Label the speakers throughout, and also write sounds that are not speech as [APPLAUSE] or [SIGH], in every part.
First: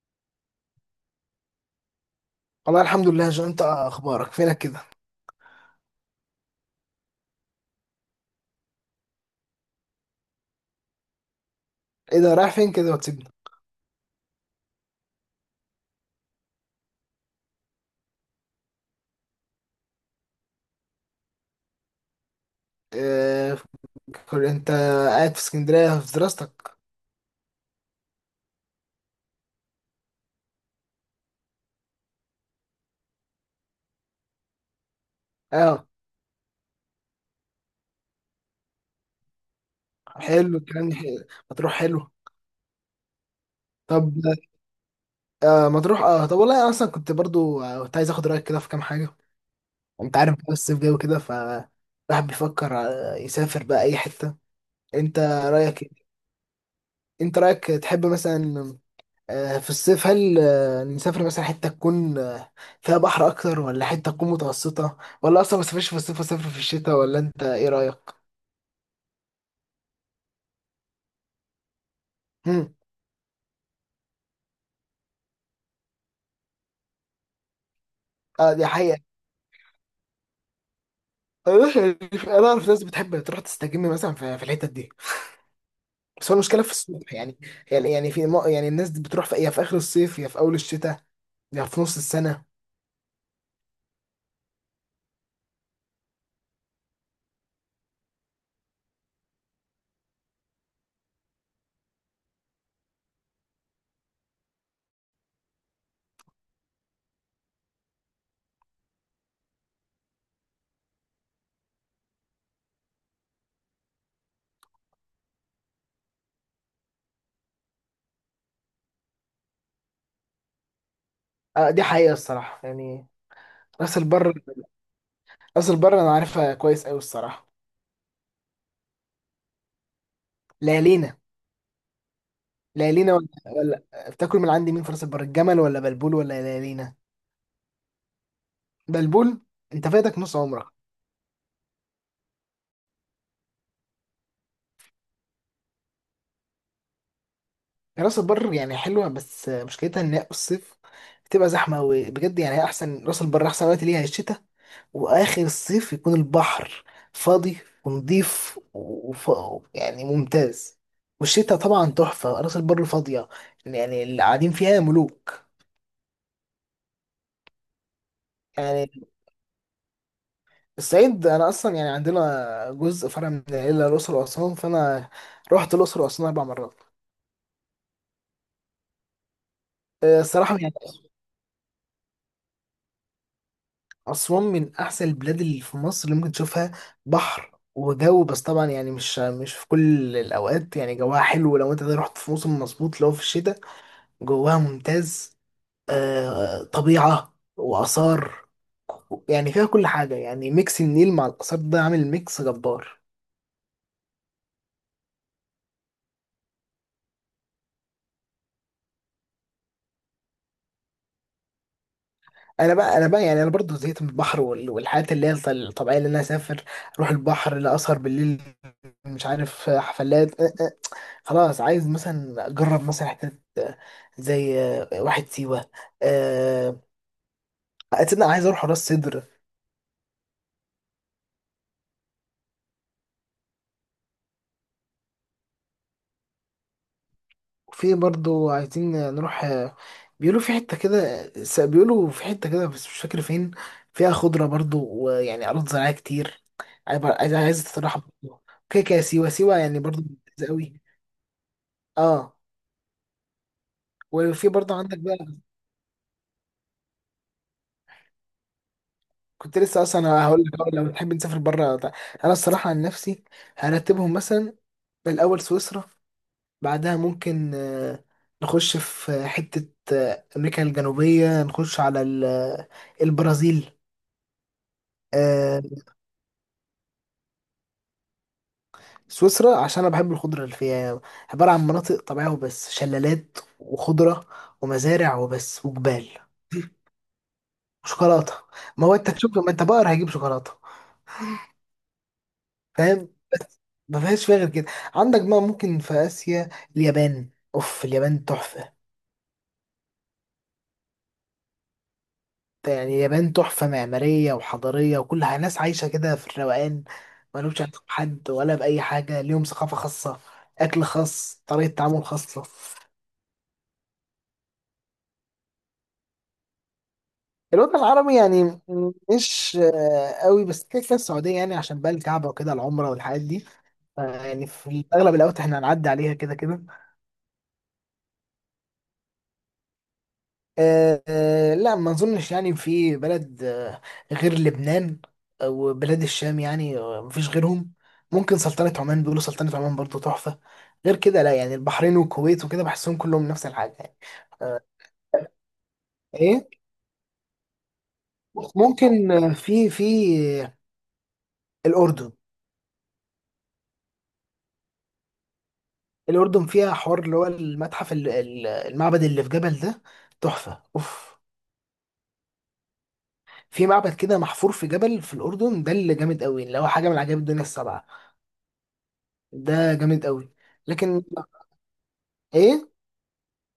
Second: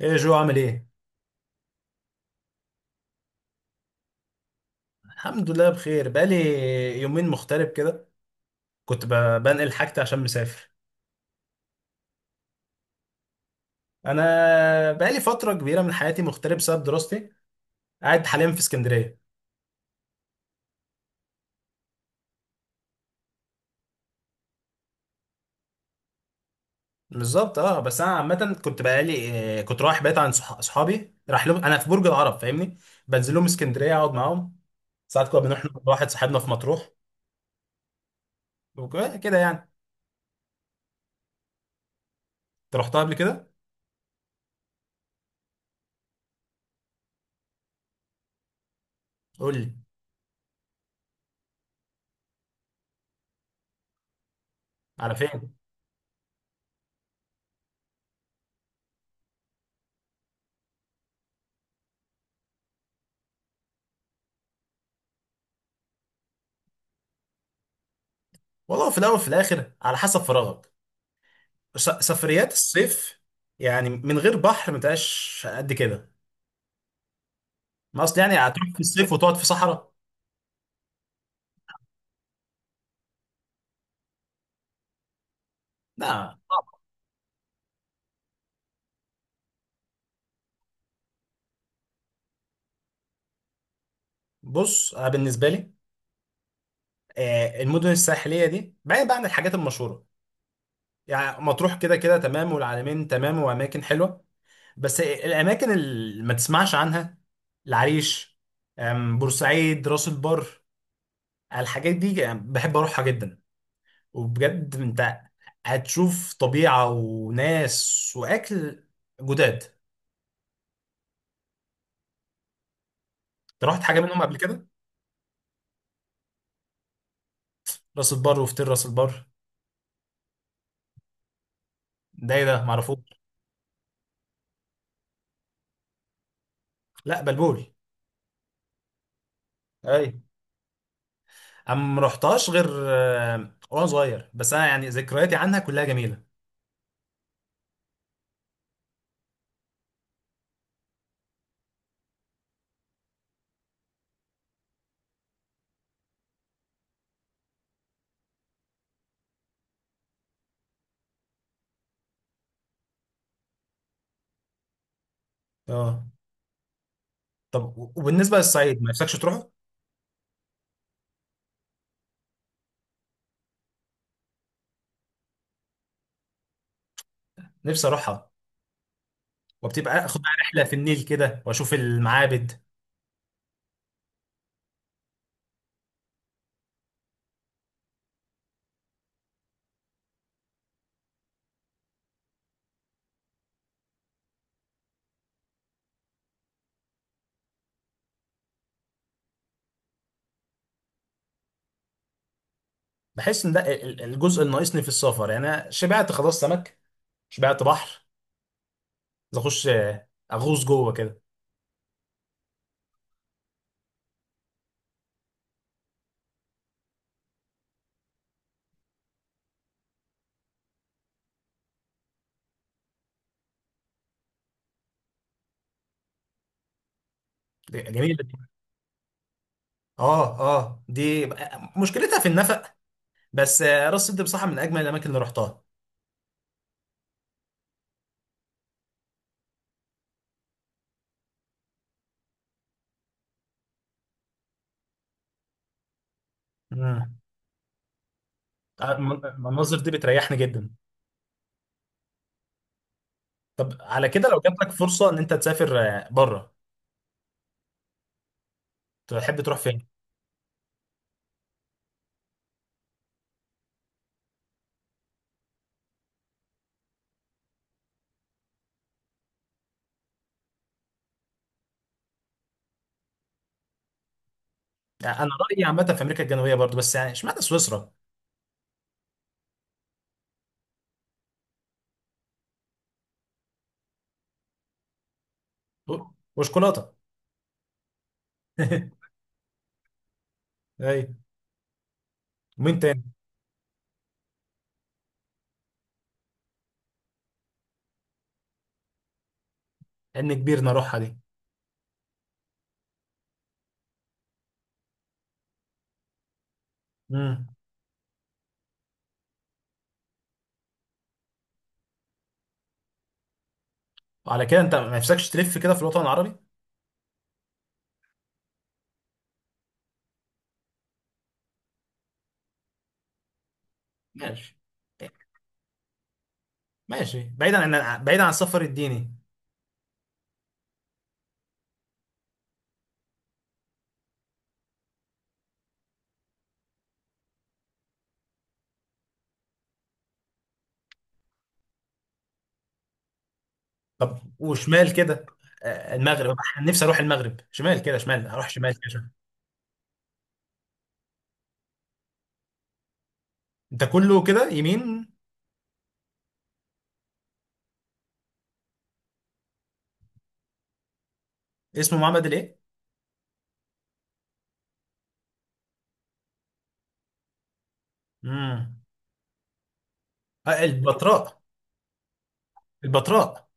Speaker 1: ايه جو عامل ايه؟
Speaker 2: والله الحمد لله يا جو، انت اخبارك؟ فينك كده؟
Speaker 1: الحمد لله بخير. بقالي يومين مغترب كده. كنت بنقل حاجتي عشان مسافر.
Speaker 2: ايه ده رايح فين كده وتسيبني؟
Speaker 1: انا بقالي فترة كبيرة من حياتي مغترب بسبب دراستي. قاعد حاليا في اسكندرية.
Speaker 2: اه. انت قاعد في اسكندريه في دراستك؟
Speaker 1: بالظبط اه، بس انا عامة كنت بقالي. كنت رايح بيت عند صحابي، راح لهم انا في برج العرب، فاهمني؟ بنزل لهم اسكندرية اقعد معاهم. ساعات كنا بنروح نقعد
Speaker 2: اه،
Speaker 1: مع واحد صاحبنا في مطروح. كده يعني.
Speaker 2: حلو الكلام ده حلو. مطروح حلو.
Speaker 1: انت رحتها قبل كده؟
Speaker 2: طب آه، مطروح. اه طب والله انا اصلا كنت برضو كنت عايز اخد رايك كده في كام حاجه.
Speaker 1: قول لي
Speaker 2: انت عارف بقى الصيف جاي وكده، ف الواحد بيفكر يسافر بقى اي حته.
Speaker 1: على
Speaker 2: انت
Speaker 1: فين؟
Speaker 2: رايك ايه؟ انت رايك، تحب مثلا في الصيف هل نسافر مثلا حتة تكون فيها بحر أكتر، ولا حتة تكون متوسطة، ولا أصلا ما سافرش في الصيف وسافر في الشتاء، ولا أنت إيه رأيك؟
Speaker 1: والله في الاول وفي الاخر على حسب فراغك. سفريات
Speaker 2: مم.
Speaker 1: الصيف يعني من غير بحر ما تبقاش قد كده. ما اصل يعني
Speaker 2: آه دي
Speaker 1: هتروح في
Speaker 2: حقيقة.
Speaker 1: الصيف وتقعد في صحراء؟
Speaker 2: [LAUGHS] أنا أعرف ناس بتحب تروح تستجم مثلا في الحتت دي. بس هو
Speaker 1: لا
Speaker 2: المشكلة في
Speaker 1: صعب.
Speaker 2: الصيف، يعني يعني يعني الناس دي بتروح، في يا في آخر الصيف يا في أول الشتاء يا في نص السنة.
Speaker 1: بص انا بالنسبه لي، المدن الساحليه دي بعيد بقى عن الحاجات المشهوره. يعني مطروح كده كده تمام، والعلمين تمام، واماكن حلوه. بس الاماكن اللي ما تسمعش عنها، العريش، بورسعيد، راس البر، الحاجات دي بحب اروحها جدا. وبجد انت هتشوف طبيعه وناس واكل جداد.
Speaker 2: آه دي حقيقة الصراحة يعني.
Speaker 1: رحت
Speaker 2: راس
Speaker 1: حاجه منهم
Speaker 2: البر.
Speaker 1: قبل كده؟
Speaker 2: راس البر أنا عارفها كويس أوي الصراحة.
Speaker 1: راس البر، وفتير راس البر
Speaker 2: ليالينا.
Speaker 1: ده ايه ده معرفوش.
Speaker 2: ليالينا ولا بتاكل من عندي مين في راس البر، الجمل ولا بلبول ولا ليالينا؟
Speaker 1: لا بلبول.
Speaker 2: بلبول. انت
Speaker 1: اي،
Speaker 2: فاتك نص عمرك.
Speaker 1: انا ما رحتهاش غير وانا صغير، بس انا يعني ذكرياتي عنها كلها جميله.
Speaker 2: راس البر يعني حلوه، بس مشكلتها ان هي الصيف بتبقى زحمه قوي بجد، يعني هي احسن، راس البر احسن وقت ليها الشتاء. واخر الصيف يكون البحر فاضي ونضيف يعني ممتاز. والشتاء طبعا تحفه، راس البر فاضيه، يعني اللي قاعدين فيها ملوك.
Speaker 1: اه. طب وبالنسبه للصعيد ما
Speaker 2: يعني
Speaker 1: نفسكش تروحه؟
Speaker 2: الصعيد، انا اصلا يعني عندنا جزء فرع من العيله، الاقصر واسوان، فانا رحت الاقصر واسوان 4 مرات.
Speaker 1: نفسي اروحها، وبتبقى اخد بقى
Speaker 2: الصراحه
Speaker 1: رحله في
Speaker 2: يعني
Speaker 1: النيل كده واشوف المعابد.
Speaker 2: اسوان من احسن البلاد اللي في مصر اللي ممكن تشوفها. بحر وجو، بس طبعا يعني مش في كل الاوقات، يعني جواها حلو لو انت رحت في موسم مظبوط، لو في الشتاء جواها ممتاز. طبيعه واثار، يعني فيها كل حاجه، يعني ميكس النيل مع الاثار ده عامل ميكس جبار.
Speaker 1: بحس ان ده الجزء اللي ناقصني في السفر. يعني انا شبعت خلاص سمك، شبعت بحر. عايز اخش اغوص جوه كده.
Speaker 2: انا بقى يعني انا برضو زهقت من البحر والحاجات اللي هي الطبيعيه، اللي انا اسافر اروح البحر، لا اسهر بالليل، مش عارف، حفلات، خلاص عايز مثلا اجرب مثلا حتت زي واحد سيوه. آه،
Speaker 1: جميل.
Speaker 2: اتصدق عايز اروح راس سدر.
Speaker 1: اه اه، دي بقى مشكلتها في النفق، بس راس سد بصراحه من اجمل الاماكن اللي رحتها.
Speaker 2: وفي برضو عايزين نروح بيقولوا في حته كده، بيقولوا في حته كده بس مش فاكر فين، فيها خضره برضو ويعني ارض زراعيه كتير. عايز
Speaker 1: مم.
Speaker 2: عايز عايز استراحه برضو. كده كده سيوه سيوه
Speaker 1: المناظر
Speaker 2: يعني
Speaker 1: دي
Speaker 2: برضو.
Speaker 1: بتريحني
Speaker 2: لذيذة
Speaker 1: جدا.
Speaker 2: قوي. اه.
Speaker 1: طب على كده لو
Speaker 2: وفي
Speaker 1: جات لك
Speaker 2: برضه عندك
Speaker 1: فرصه ان انت
Speaker 2: بقى،
Speaker 1: تسافر بره، تحب تروح
Speaker 2: كنت لسه
Speaker 1: فين؟
Speaker 2: اصلا هقول لك أه، لو تحب نسافر بره. انا الصراحه عن نفسي هرتبهم مثلا، الاول سويسرا، بعدها ممكن نخش في حته امريكا الجنوبيه، نخش على البرازيل.
Speaker 1: يعني انا
Speaker 2: آه،
Speaker 1: رايي عامه في امريكا الجنوبيه برضو، بس يعني اشمعنى سويسرا؟
Speaker 2: سويسرا عشان انا بحب الخضره اللي فيها، عباره عن مناطق طبيعيه وبس، شلالات وخضره ومزارع وبس
Speaker 1: و-
Speaker 2: وجبال
Speaker 1: وشوكولاته.
Speaker 2: وشوكولاته. ما هو
Speaker 1: [LAUGHS]
Speaker 2: انت تشوف، ما انت بقر، هجيب شوكولاته.
Speaker 1: اي. ومين تاني؟
Speaker 2: فاهم، بس ما فيهاش، فيها غير كده. عندك بقى ممكن في آسيا، اليابان. اوف اليابان تحفة،
Speaker 1: عين كبير نروحها دي.
Speaker 2: يعني اليابان تحفة معمارية وحضارية وكل حاجة، ناس عايشة كده في الروقان،
Speaker 1: مم.
Speaker 2: ملوش علاقة بحد ولا بأي حاجة، ليهم ثقافة خاصة، أكل خاص، طريقة تعامل خاصة.
Speaker 1: وعلى كده انت ما نفسكش تلف كده في الوطن العربي؟
Speaker 2: الوطن العربي يعني مش قوي، بس كده كده السعودية يعني عشان بقى الكعبة وكده، العمرة والحاجات دي، يعني
Speaker 1: ماشي.
Speaker 2: في أغلب الأوقات احنا هنعدي عليها كده كده.
Speaker 1: ماشي، بعيدا عن، بعيدا عن السفر الديني.
Speaker 2: لا ما اظنش، يعني في بلد غير لبنان، او بلاد الشام، يعني مفيش غيرهم. ممكن سلطنة عمان، بيقولوا سلطنة عمان برضو تحفة. غير كده لا، يعني البحرين والكويت وكده بحسهم كلهم نفس الحاجة يعني.
Speaker 1: طب وشمال كده، المغرب
Speaker 2: ايه،
Speaker 1: أنا نفسي اروح المغرب، شمال كده، شمال، اروح شمال كده.
Speaker 2: ممكن في الأردن.
Speaker 1: ده كله كده يمين.
Speaker 2: الأردن فيها حوار، اللي هو المتحف المعبد اللي في جبل ده، تحفة اوف.
Speaker 1: اسمه معبد الايه؟
Speaker 2: في معبد كده محفور في جبل في الأردن، ده اللي جامد قوي، اللي هو حاجة من عجائب الدنيا الـ7.
Speaker 1: امم.
Speaker 2: ده جامد قوي. لكن
Speaker 1: البتراء.
Speaker 2: ايه،
Speaker 1: البتراء.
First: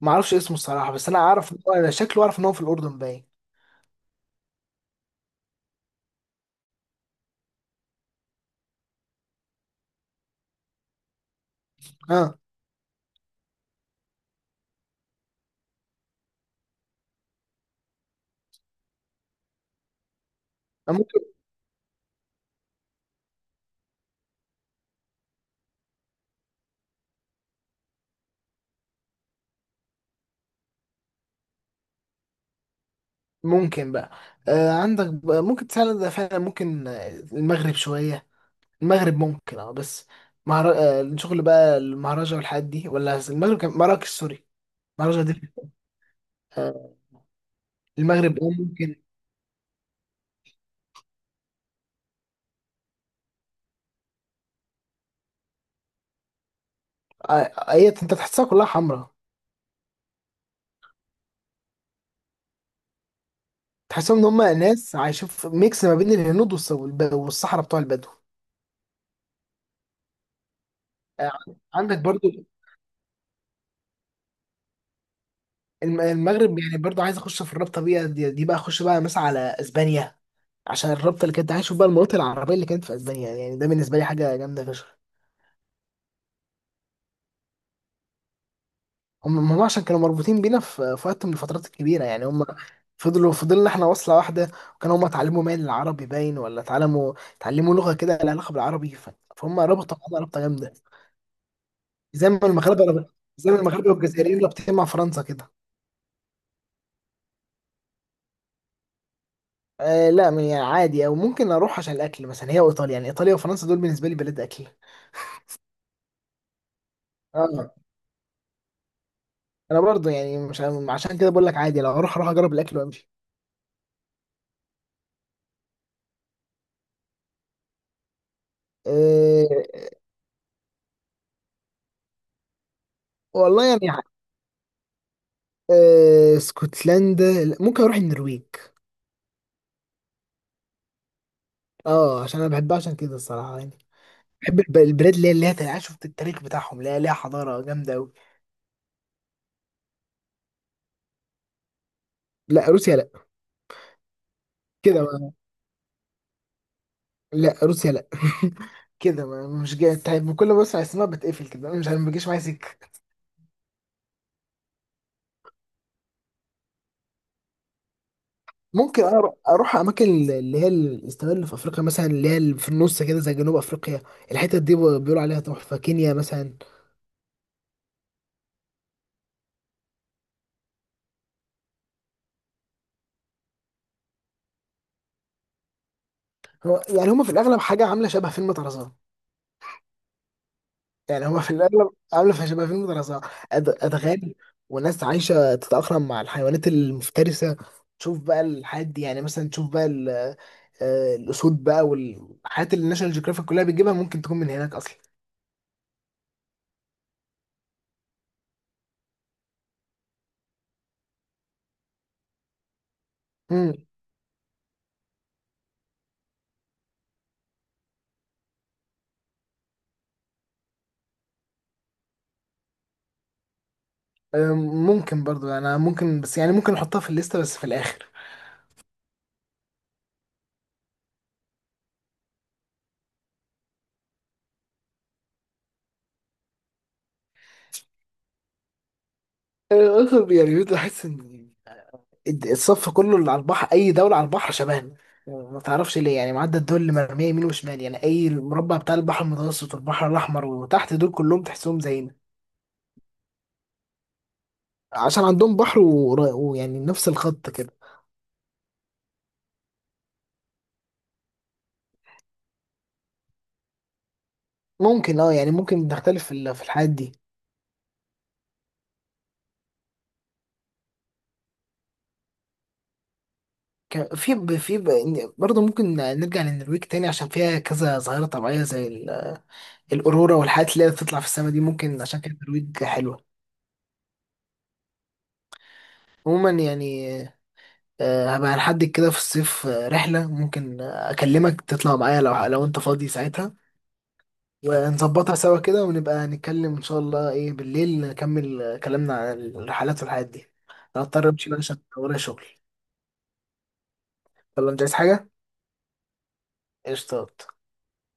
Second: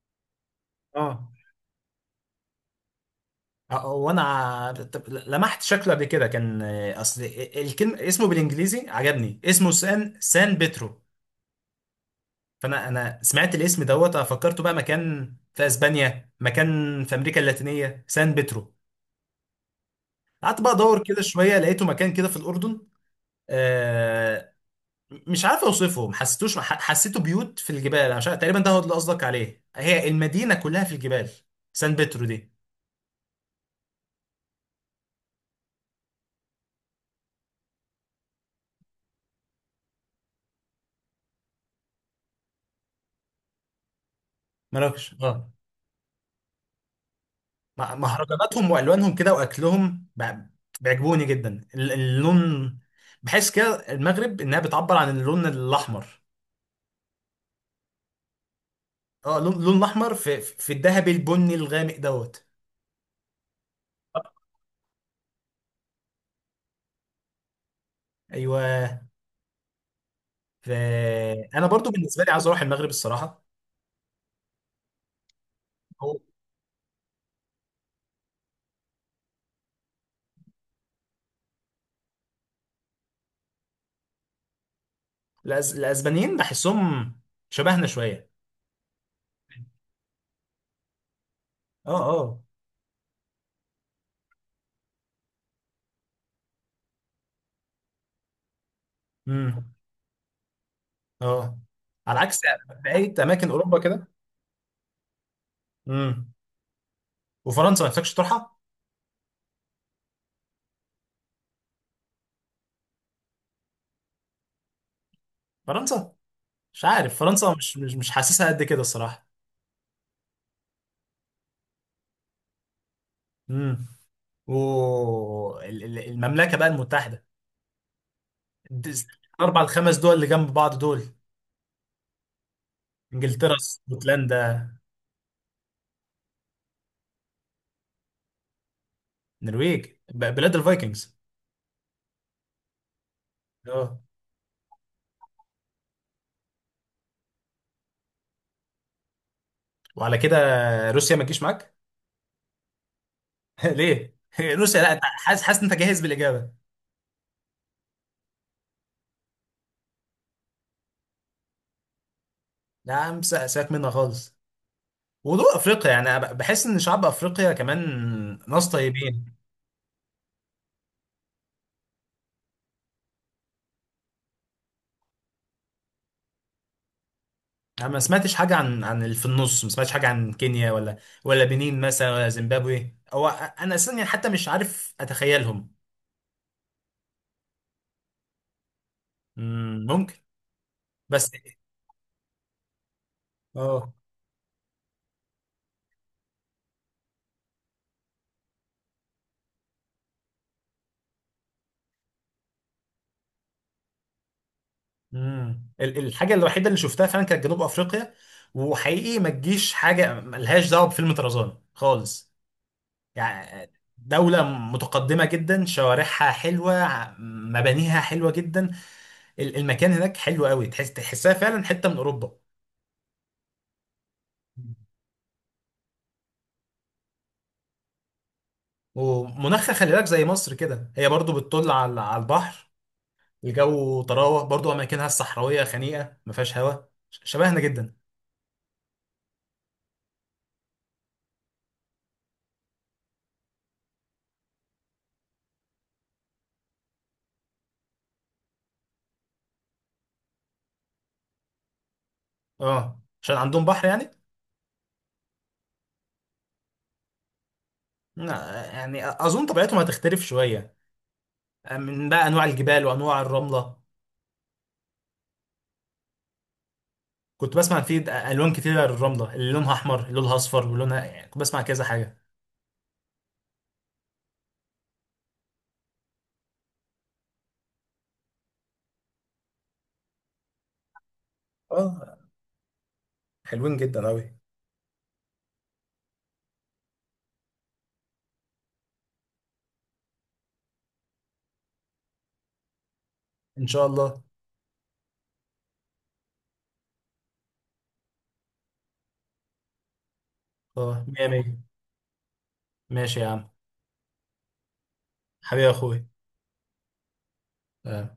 Speaker 2: ما اعرفش اسمه الصراحه، بس انا
Speaker 1: اه.
Speaker 2: عارف إن انا شكله اعرف ان هو في الاردن باين.
Speaker 1: وانا طب لمحت شكله قبل كده، كان اصل الكلمه اسمه بالانجليزي عجبني، اسمه سان، سان بيترو.
Speaker 2: اه
Speaker 1: فانا سمعت الاسم دوت، فكرته بقى مكان في اسبانيا، مكان في امريكا اللاتينيه سان بيترو. قعدت بقى ادور
Speaker 2: ممكن.
Speaker 1: كده شويه، لقيته مكان كده في الاردن. آه، مش عارف اوصفه، ما حسيتوش، حسيته بيوت في الجبال، أنا مش عارف. تقريبا ده هو اللي قصدك عليه، هي المدينه كلها في الجبال، سان بيترو دي.
Speaker 2: ممكن بقى. آه عندك بقى ممكن تساعد ده، فعلا ممكن المغرب شويه. المغرب ممكن اه، بس مهر... آه الشغل بقى المهرجة والحاجات دي، ولا المغرب كان مراكش سوري.
Speaker 1: مراكش
Speaker 2: مهرجة
Speaker 1: اه.
Speaker 2: دي. آه. المغرب اه
Speaker 1: مهرجاناتهم
Speaker 2: ممكن.
Speaker 1: والوانهم كده واكلهم بيعجبوني جدا. اللون، بحس كده المغرب انها بتعبر عن اللون الاحمر.
Speaker 2: هي انت تحسها كلها حمراء.
Speaker 1: اه، اللون، اللون الاحمر، في في الذهبي، البني الغامق دوت.
Speaker 2: تحسهم ان هم ناس عايشين في ميكس ما بين الهنود والصحراء بتوع البدو.
Speaker 1: ايوه. ف،
Speaker 2: آه
Speaker 1: انا برضو
Speaker 2: عندك
Speaker 1: بالنسبه لي
Speaker 2: برضو
Speaker 1: عاوز اروح المغرب الصراحه. هو
Speaker 2: المغرب يعني برضو. عايز اخش في الرابطه بيها دي, دي بقى اخش بقى مثلا على اسبانيا، عشان الرابطه اللي كانت، عايز اشوف بقى المناطق العربيه اللي كانت في اسبانيا، يعني ده بالنسبه لي حاجه جامده فشخ.
Speaker 1: الاسبانيين بحسهم شبهنا شويه.
Speaker 2: هم عشان كانوا مربوطين بينا في وقت من الفترات
Speaker 1: اه.
Speaker 2: الكبيره، يعني
Speaker 1: اه.
Speaker 2: هم فضلوا، فضلنا احنا واصله واحده، وكانوا هم اتعلموا مال العربي باين، ولا اتعلموا، لغه كده لها علاقه بالعربي، ف فهم
Speaker 1: امم.
Speaker 2: ربطوا معانا ربطه جامده.
Speaker 1: اه. على
Speaker 2: زي ما
Speaker 1: عكس
Speaker 2: المغاربه رب-
Speaker 1: بقية اماكن
Speaker 2: زي ما
Speaker 1: اوروبا
Speaker 2: المغاربه
Speaker 1: كده.
Speaker 2: والجزائريين رابطين مع فرنسا كده.
Speaker 1: امم. وفرنسا ما نفسكش تروحها؟
Speaker 2: آه لا، يعني عادي، او ممكن اروح عشان الاكل مثلا، هي وايطاليا، يعني ايطاليا وفرنسا دول بالنسبه لي بلاد اكل.
Speaker 1: فرنسا، مش عارف فرنسا،
Speaker 2: اه
Speaker 1: مش حاسسها قد كده الصراحه.
Speaker 2: انا برضه يعني مش عم- عشان كده بقول لك عادي، لو اروح اروح اجرب الاكل وامشي.
Speaker 1: امم. و، المملكه بقى المتحده، د، الاربع
Speaker 2: أه
Speaker 1: الخمس دول اللي جنب بعض دول، انجلترا،
Speaker 2: والله يعني.
Speaker 1: اسكتلندا،
Speaker 2: أه اسكتلندا لا، ممكن اروح النرويج.
Speaker 1: النرويج، بلاد الفايكنجز.
Speaker 2: اه عشان انا بحبها عشان كده الصراحه يعني.
Speaker 1: اه.
Speaker 2: بحب البلاد اللي هي عارف، شفت التاريخ بتاعهم، لا ليها حضاره جامده قوي.
Speaker 1: وعلى كده روسيا ما تجيش معاك؟
Speaker 2: لا روسيا لا.
Speaker 1: [LAUGHS] ليه؟ [LAUGHS] روسيا لا،
Speaker 2: كده
Speaker 1: أنت
Speaker 2: ما،
Speaker 1: حاسس، حاسس إن انت جاهز بالاجابه.
Speaker 2: لا روسيا لا. [LAUGHS] كده ما مش جاي. طيب كل ما بسمع اسمها بتقفل كده أنا مش عارف، ما بيجيش معايا سكه.
Speaker 1: لا يا عم سيبك منها خالص. موضوع افريقيا، يعني أنا بحس ان شعب افريقيا كمان ناس
Speaker 2: ممكن
Speaker 1: طيبين.
Speaker 2: اروح اماكن اللي هي الاستوال اللي في افريقيا مثلا، اللي هي اللي في النص كده زي جنوب افريقيا، الحتت دي بيقولوا عليها تحفه، كينيا مثلا.
Speaker 1: انا ما سمعتش حاجه عن، عن اللي في النص، ما سمعتش حاجه عن كينيا، ولا ولا بنين مثلا، ولا زيمبابوي، او انا اساسا يعني حتى مش عارف اتخيلهم.
Speaker 2: هو يعني هم في الاغلب حاجه عامله شبه فيلم طرزان.
Speaker 1: مم، ممكن،
Speaker 2: يعني
Speaker 1: بس.
Speaker 2: هم في الاغلب شبه فيلم طرزان،
Speaker 1: اه.
Speaker 2: ادغال وناس عايشه تتاقلم مع الحيوانات المفترسه. تشوف بقى الحاجات دي، يعني مثلا تشوف بقى الاسود بقى والحاجات اللي ناشونال جيوغرافيك كلها بتجيبها، ممكن تكون من هناك اصلا.
Speaker 1: مم. الحاجه الوحيده اللي شفتها فعلا كانت جنوب افريقيا، وحقيقي ما تجيش حاجه ملهاش دعوه بفيلم طرزان خالص. يعني
Speaker 2: مم.
Speaker 1: دولة متقدمة جدا، شوارعها حلوة، مبانيها حلوة جدا. المكان هناك حلو قوي، تحس، تحسها فعلا حته من اوروبا.
Speaker 2: ممكن برضو انا ممكن، بس يعني ممكن احطها في الليسته بس في الاخر.
Speaker 1: ومناخها خلي بالك زي مصر كده، هي برضو بتطل على، على البحر. الجو طراوه، برضو اماكنها الصحراويه خنيقه ما فيهاش هوا. شبهنا جدا.
Speaker 2: أنا اصلا يعني كنت بحس ان الصف كله اللي على البحر، اي دوله على البحر شبهنا. ما تعرفش ليه، يعني معدى الدول اللي مرميه يمين وشمال، يعني اي المربع بتاع البحر المتوسط والبحر الاحمر وتحت، دول كلهم تحسهم زينا.
Speaker 1: اه، عشان عندهم بحر يعني.
Speaker 2: عشان عندهم بحر، ويعني نفس الخط كده.
Speaker 1: لا، يعني اظن طبيعتهم هتختلف شويه، من بقى انواع الجبال وانواع الرمله.
Speaker 2: ممكن اه، يعني ممكن نختلف في الحاجات دي.
Speaker 1: كنت بسمع في، د، الوان كتيره للرمله، اللي لونها احمر، اللي لونها اصفر، ولونها، يعني كنت بسمع كذا حاجه.
Speaker 2: برضه ممكن نرجع للنرويج تاني، عشان فيها كذا ظاهرة طبيعية زي الأورورا، والحاجات اللي هي بتطلع في السماء دي، ممكن
Speaker 1: اه.
Speaker 2: عشان كده النرويج حلوة.
Speaker 1: حلوين جدا أوي.
Speaker 2: عموما يعني هبقى هنحدد كده في الصيف رحلة، ممكن أكلمك تطلع معايا، لو لو أنت فاضي ساعتها،
Speaker 1: إن شاء الله.
Speaker 2: ونظبطها سوا كده، ونبقى نتكلم إن شاء الله إيه بالليل، نكمل كلامنا عن الرحلات والحاجات دي.
Speaker 1: أه،
Speaker 2: أنا
Speaker 1: مية
Speaker 2: هضطر أمشي بقى
Speaker 1: مية.
Speaker 2: عشان ورايا شغل.
Speaker 1: ماشي يا عم.
Speaker 2: يلا مش عايز حاجة؟
Speaker 1: حبيبي يا أخوي.
Speaker 2: قشطات.
Speaker 1: آه،